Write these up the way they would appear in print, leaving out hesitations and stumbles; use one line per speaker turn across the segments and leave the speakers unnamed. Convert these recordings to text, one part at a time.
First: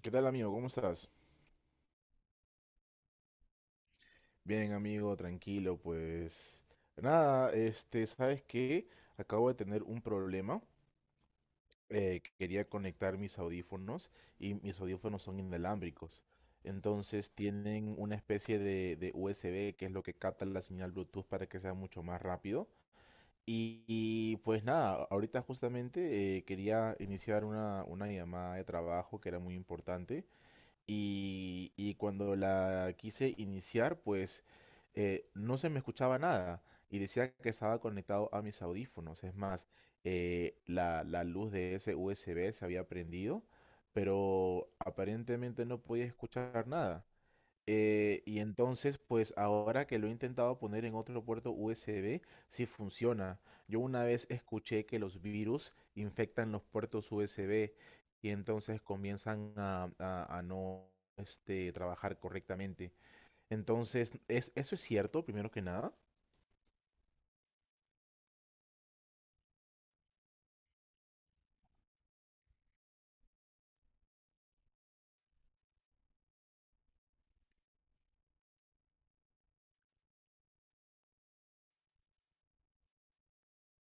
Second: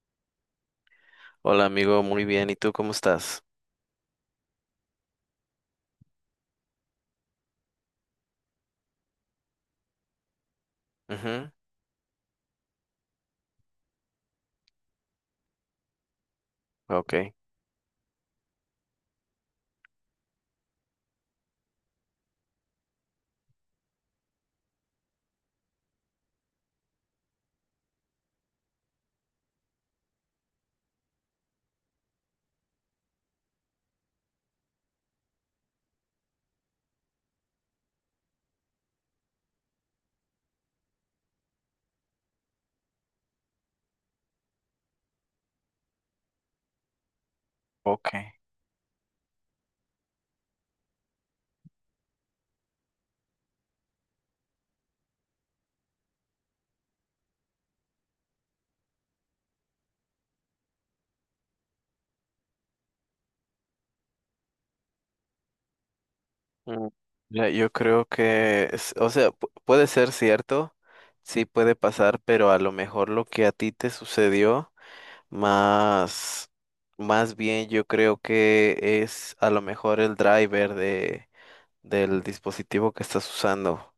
¿Qué tal, amigo? ¿Cómo estás?
Hola amigo, muy bien. ¿Y tú cómo estás?
Bien, amigo, tranquilo, pues nada, este, ¿sabes qué? Acabo de tener un problema.
Ujú.
Que quería conectar mis audífonos y mis audífonos son inalámbricos. Entonces
Ok.
tienen una especie de USB, que es lo que capta la señal Bluetooth para que sea mucho más rápido. Pues nada, ahorita justamente quería iniciar una llamada de trabajo que era muy importante y cuando la quise iniciar, pues no se me escuchaba nada y decía que estaba conectado a mis audífonos. Es más, la luz de ese USB se había prendido, pero aparentemente no podía escuchar nada.
Ok.
Y entonces, pues ahora que lo he intentado poner en otro puerto USB, sí funciona. Yo una vez escuché que los virus infectan los puertos USB y entonces comienzan a no, este, trabajar correctamente. Entonces, ¿ eso es cierto, primero que nada?
Mm, mira, yo creo que, puede ser cierto, sí puede pasar, pero a lo mejor lo que a ti te sucedió, más, más bien yo creo que es a lo mejor el driver del dispositivo que estás usando.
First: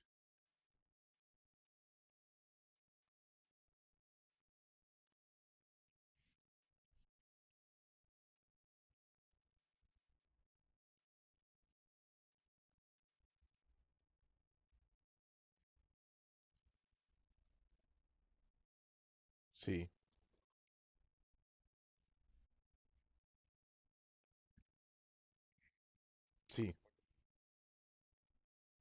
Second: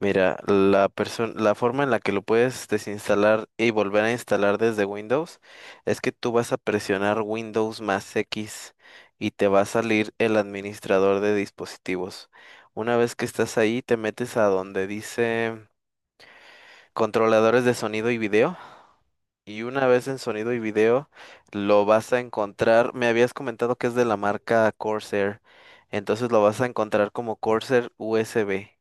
Mira, la forma en la que lo puedes desinstalar y volver a instalar desde Windows es que tú vas a presionar Windows más X y te va a salir el administrador de dispositivos. Una vez que estás ahí, te metes a donde dice controladores de sonido y video. Y una
Sí,
vez en sonido y video, lo vas a encontrar. Me habías comentado que es de la marca Corsair. Entonces lo vas a
sí.
encontrar como Corsair USB.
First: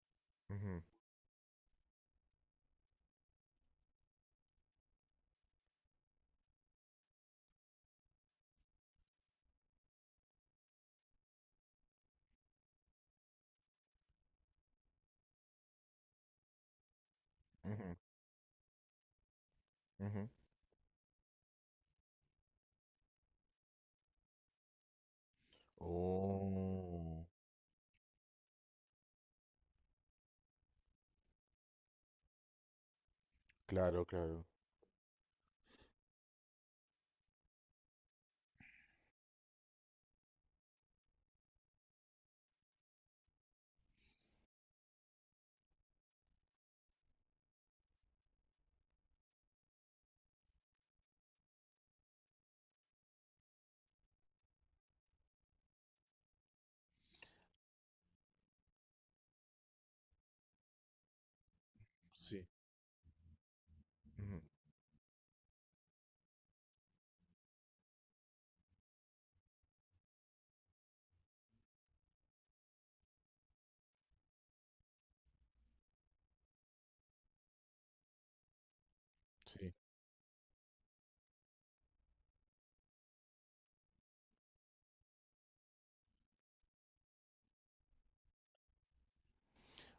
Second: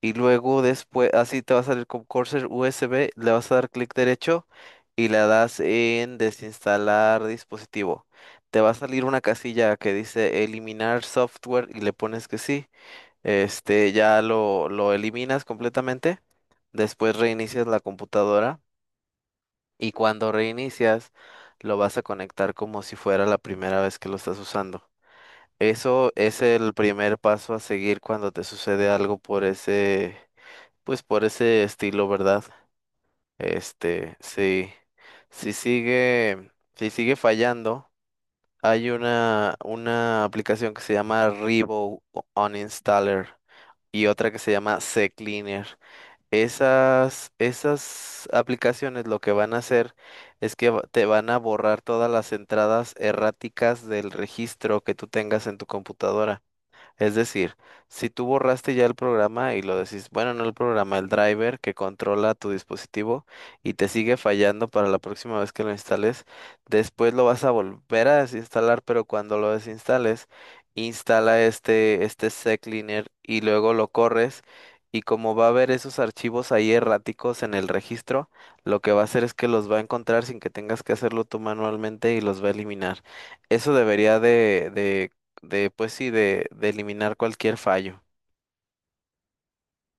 Y luego
Ujú,
después, así te va a salir con Corsair USB, le vas a dar clic derecho y le das en desinstalar dispositivo. Te va a salir una casilla que dice eliminar software y le pones que sí. Este, ya lo eliminas completamente. Después reinicias la
ujú,
computadora y
ujú.
cuando reinicias lo vas a conectar como si fuera la primera vez que lo estás usando. Eso es el primer
Oh,
paso a seguir cuando te sucede algo por ese pues por ese estilo, ¿verdad?
claro,
Este,
claro.
sí, si sigue fallando, hay una aplicación que se llama Revo Uninstaller y otra que se llama CCleaner. Esas aplicaciones lo que van a hacer es que te van a borrar todas las entradas erráticas del registro que tú tengas en tu computadora. Es decir, si tú borraste ya el programa y lo decís, bueno, no el programa, el driver que controla
Sí,
tu dispositivo y te sigue
ujú,
fallando para la próxima vez que lo instales, después lo vas a volver a desinstalar, pero cuando lo desinstales, instala este sec cleaner y luego lo corres. Y como va a haber esos archivos ahí erráticos en el registro, lo que va a hacer es que los
sí.
va a encontrar sin que tengas que hacerlo tú manualmente y los va a eliminar. Eso debería de pues sí, de eliminar cualquier fallo.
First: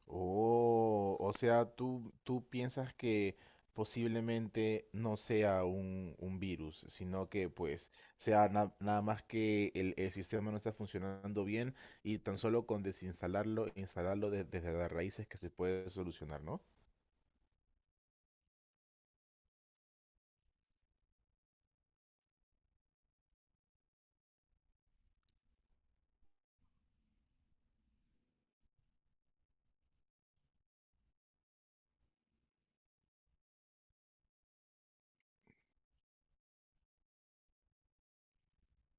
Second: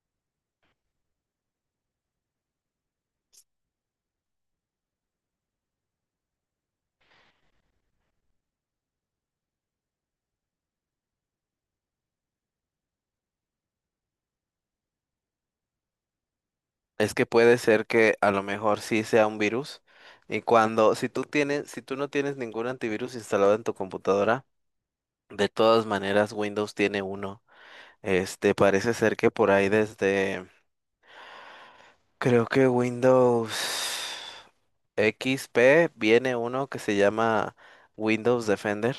Oh, o sea, tú piensas que posiblemente no sea un virus, sino que pues sea nada más que el sistema no está funcionando bien y tan solo con desinstalarlo, instalarlo desde las raíces, que se puede solucionar, ¿no?
Es que puede ser que a lo mejor sí sea un virus y si tú tienes, si tú no tienes ningún antivirus instalado en tu computadora, de todas maneras Windows tiene uno. Este, parece ser que por ahí creo que Windows XP viene uno que se llama Windows Defender.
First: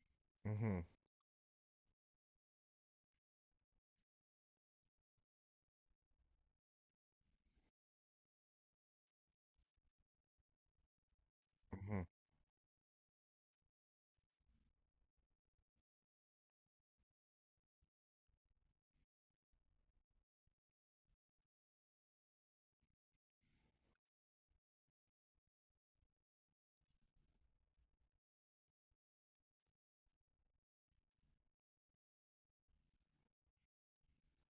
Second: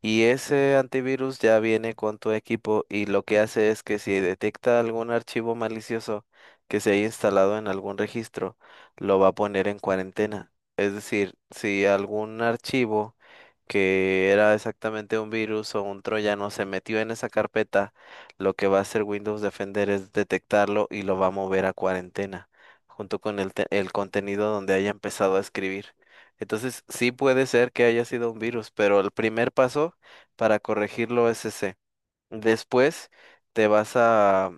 Y ese
Ujú,
antivirus ya viene con tu equipo y lo que hace es que si detecta algún archivo malicioso que se haya instalado en algún registro, lo va a poner en cuarentena. Es decir, si
ujú.
algún archivo que era exactamente un virus o un troyano se metió en esa carpeta, lo que va a hacer Windows Defender es detectarlo y lo va a mover a cuarentena, junto con el contenido donde haya empezado a escribir. Entonces, sí puede ser que haya sido un virus, pero el primer paso para corregirlo C. Después te vas a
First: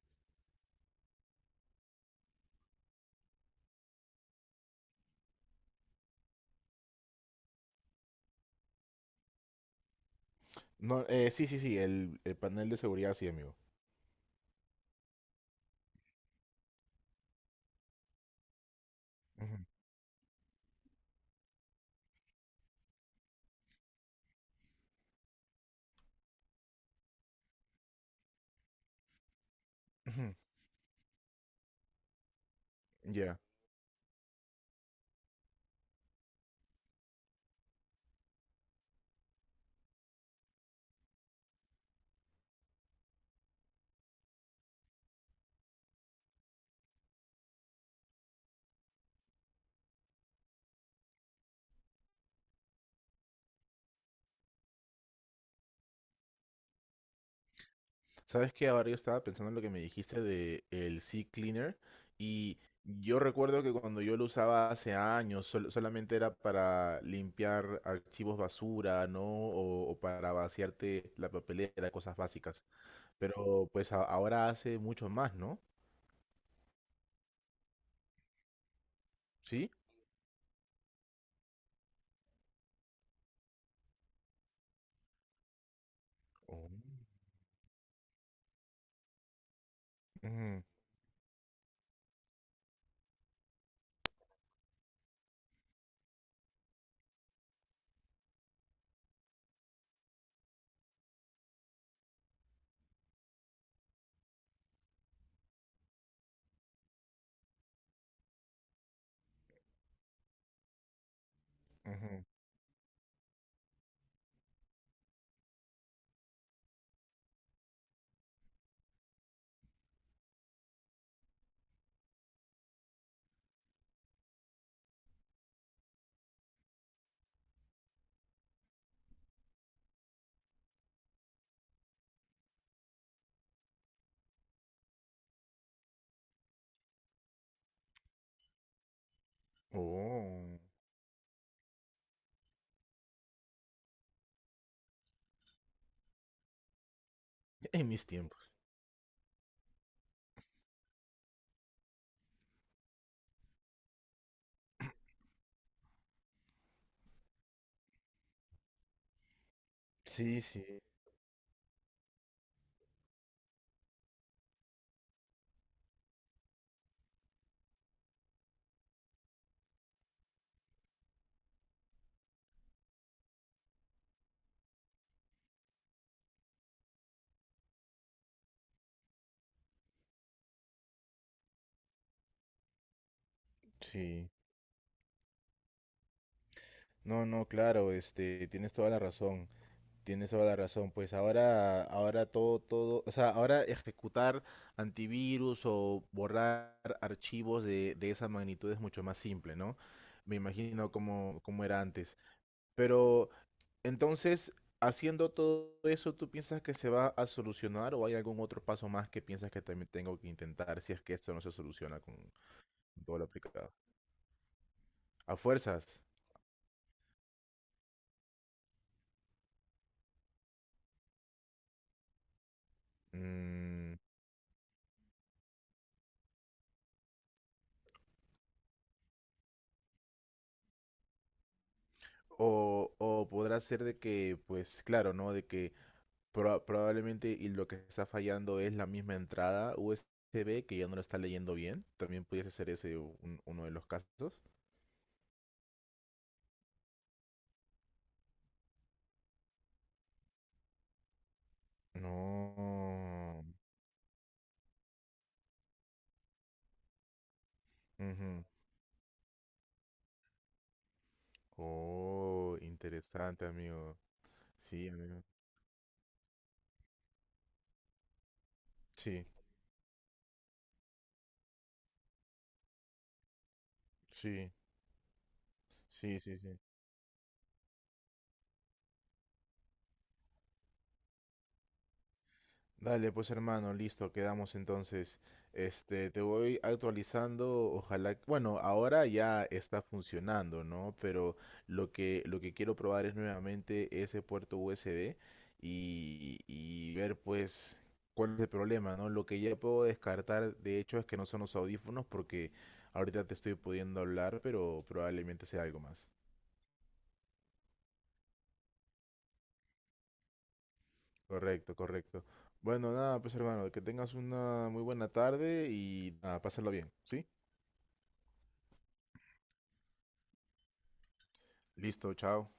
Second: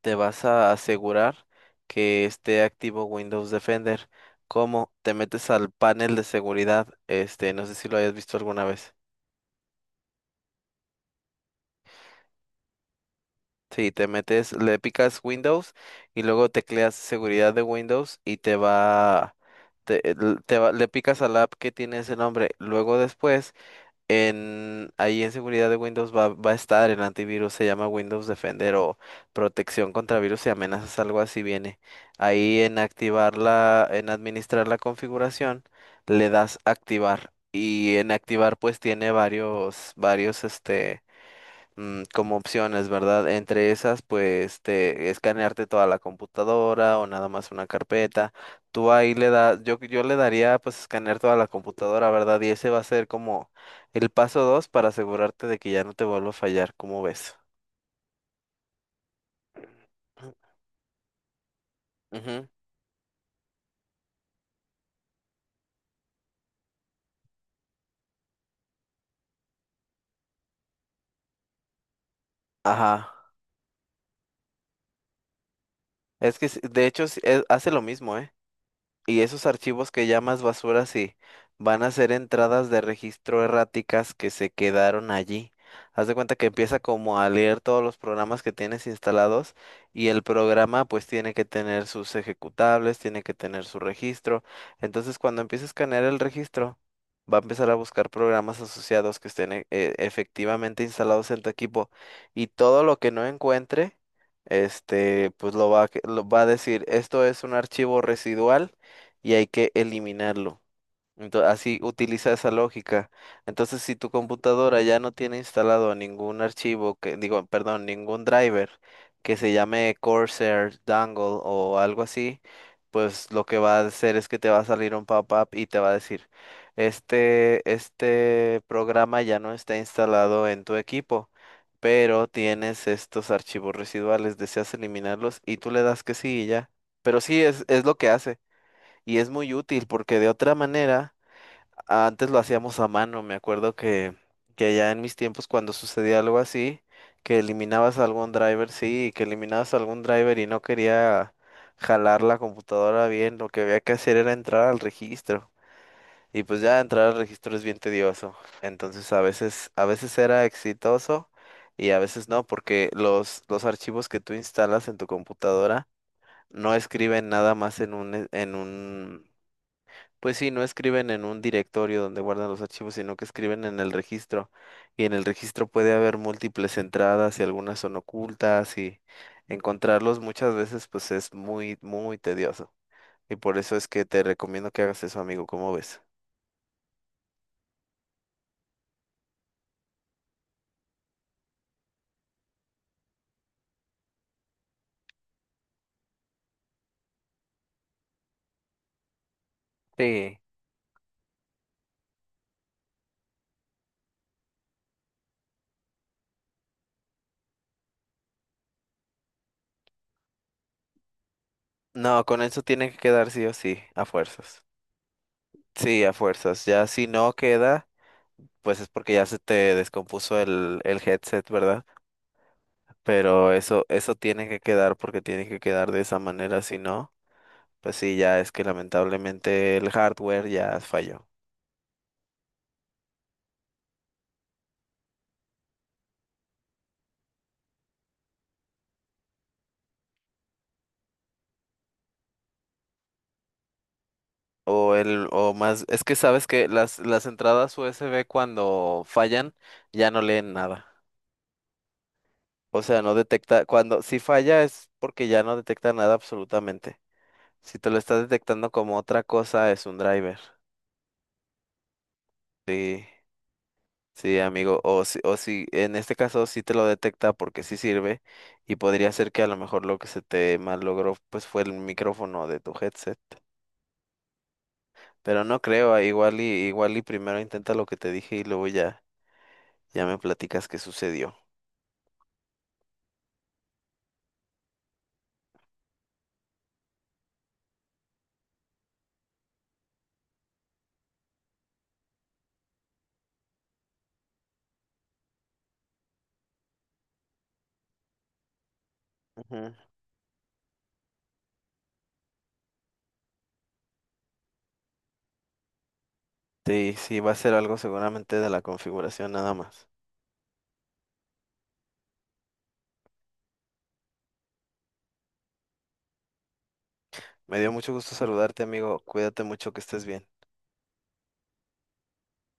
te vas a asegurar que esté activo Windows Defender. ¿Cómo? Te metes al panel de seguridad, este, no sé si lo hayas visto alguna vez.
No, sí, sí, sí, el panel de seguridad, sí, amigo.
Sí, te metes, le picas Windows y luego tecleas seguridad de Windows y
Ujú,
te, l- te va, le picas a la app que tiene ese nombre. Luego después ahí en seguridad de Windows va a estar el antivirus, se llama Windows Defender o protección contra
ujú,
virus y amenazas, algo así viene. Ahí en
ya.
en administrar la configuración, le das activar. Y en activar pues tiene varios este mm, como opciones, ¿verdad? Entre esas, pues, te escanearte toda la computadora o nada más una carpeta. Tú ahí le das, yo le daría, pues, escanear toda la computadora, ¿verdad? Y ese va a ser como el paso dos para asegurarte de que ya no te vuelva a fallar, ¿cómo ves?
Sabes que ahora yo estaba pensando en lo que me dijiste de el Sea Cleaner,
Ujú.
y yo recuerdo que cuando yo lo usaba hace años solamente era para limpiar archivos basura, ¿no? O para vaciarte la papelera, cosas básicas.
Ajá.
Pero pues ahora hace mucho más, ¿no?
Es que, sí, de hecho, sí, hace lo mismo, ¿eh? Y esos
¿Sí?
archivos que llamas basura, sí, van a ser entradas de registro erráticas que se quedaron allí. Haz de cuenta que
Oh.
empieza como a leer todos los programas que tienes instalados y el
Ujú,
programa pues tiene que tener sus ejecutables, tiene que tener su registro. Entonces cuando empiece a escanear el registro, va a empezar a buscar programas asociados que estén efectivamente instalados en tu equipo y todo lo que no encuentre, este, pues lo va a decir, esto es un archivo residual y hay que eliminarlo. Entonces, así
ujú.
utiliza esa lógica. Entonces, si tu computadora ya no tiene instalado ningún archivo que, digo, perdón, ningún driver que se llame Corsair, Dangle o algo así, pues lo que va a hacer es que te va a salir un pop-up y te va a decir, este programa ya no está instalado en tu equipo. Pero tienes estos archivos residuales, deseas eliminarlos y tú le das que sí y ya. Pero sí, es lo que hace. Y es muy útil porque de otra
Oh.
manera, antes lo hacíamos a mano. Me acuerdo que ya en mis tiempos cuando sucedía algo así, que
En
eliminabas
mis
algún
tiempos.
driver, sí, que eliminabas algún driver y no quería jalar la computadora bien, lo que había que hacer era entrar al registro. Y pues ya entrar al registro es bien tedioso. Entonces a veces
Sí,
era
sí,
exitoso y a veces no, porque los archivos que tú instalas en tu computadora no escriben nada más en un pues sí, no escriben en un directorio donde guardan los archivos, sino que escriben en el registro. Y en el registro puede haber múltiples entradas y algunas son ocultas y encontrarlos muchas veces pues es muy tedioso. Y por eso es que te
sí.
recomiendo que hagas eso, amigo, ¿cómo ves?
No, no, claro, este, tienes toda la razón. Tienes toda la razón, pues ahora, ahora todo, todo, o sea, ahora ejecutar antivirus o borrar archivos de esa magnitud es mucho más simple, ¿no? Me
Sí.
imagino cómo, cómo era antes. Pero entonces, haciendo todo eso, ¿tú piensas que se va a solucionar o hay algún otro paso más que piensas que también tengo que intentar si es que esto no se soluciona con
No, con eso tiene que
todo lo
quedar sí o
aplicado?
sí, a fuerzas.
A fuerzas.
Sí, a fuerzas. Ya si no queda, pues es porque ya se te descompuso el headset, ¿verdad? Pero
Mm,
eso tiene que quedar porque tiene que quedar de esa manera, si no. Pues sí, ya es que lamentablemente el hardware ya falló.
o podrá ser de que, pues claro, ¿no? De que probablemente y lo que está fallando es la misma entrada USB, que ya no lo está leyendo bien. También pudiese ser ese uno de los casos.
O el, o más, es que sabes que las entradas USB cuando fallan ya no leen nada. O sea, no
No.
detecta, cuando si falla es porque ya no detecta nada absolutamente. Si te lo está
Ujú.
detectando como otra cosa, es un driver.
Oh,
Sí,
interesante, amigo.
sí, amigo.
Sí, amigo.
O si, en este caso sí te lo detecta porque sí sirve. Y podría
Sí,
ser que a lo mejor lo que se te mal logró pues fue el micrófono de tu headset.
sí,
Pero no creo, ah,
sí, sí, sí.
igual y primero intenta lo que te dije y luego ya, ya me platicas qué sucedió.
Dale, pues hermano, listo, quedamos entonces. Este, te voy actualizando, ojalá, bueno, ahora ya está funcionando, ¿no? Pero lo que quiero probar es nuevamente ese puerto USB y ver pues cuál es el problema, ¿no? Lo que ya
Ujú.
puedo descartar, de hecho, es que no son los audífonos porque ahorita te estoy pudiendo hablar, pero probablemente sea algo más.
Sí, sí, va a ser algo seguramente de la configuración nada más.
Correcto, correcto. Bueno, nada, pues hermano, que tengas una muy buena tarde y nada, pásalo bien, ¿sí?
Me dio mucho gusto saludarte, amigo. Cuídate mucho, que estés bien.
Listo, chao.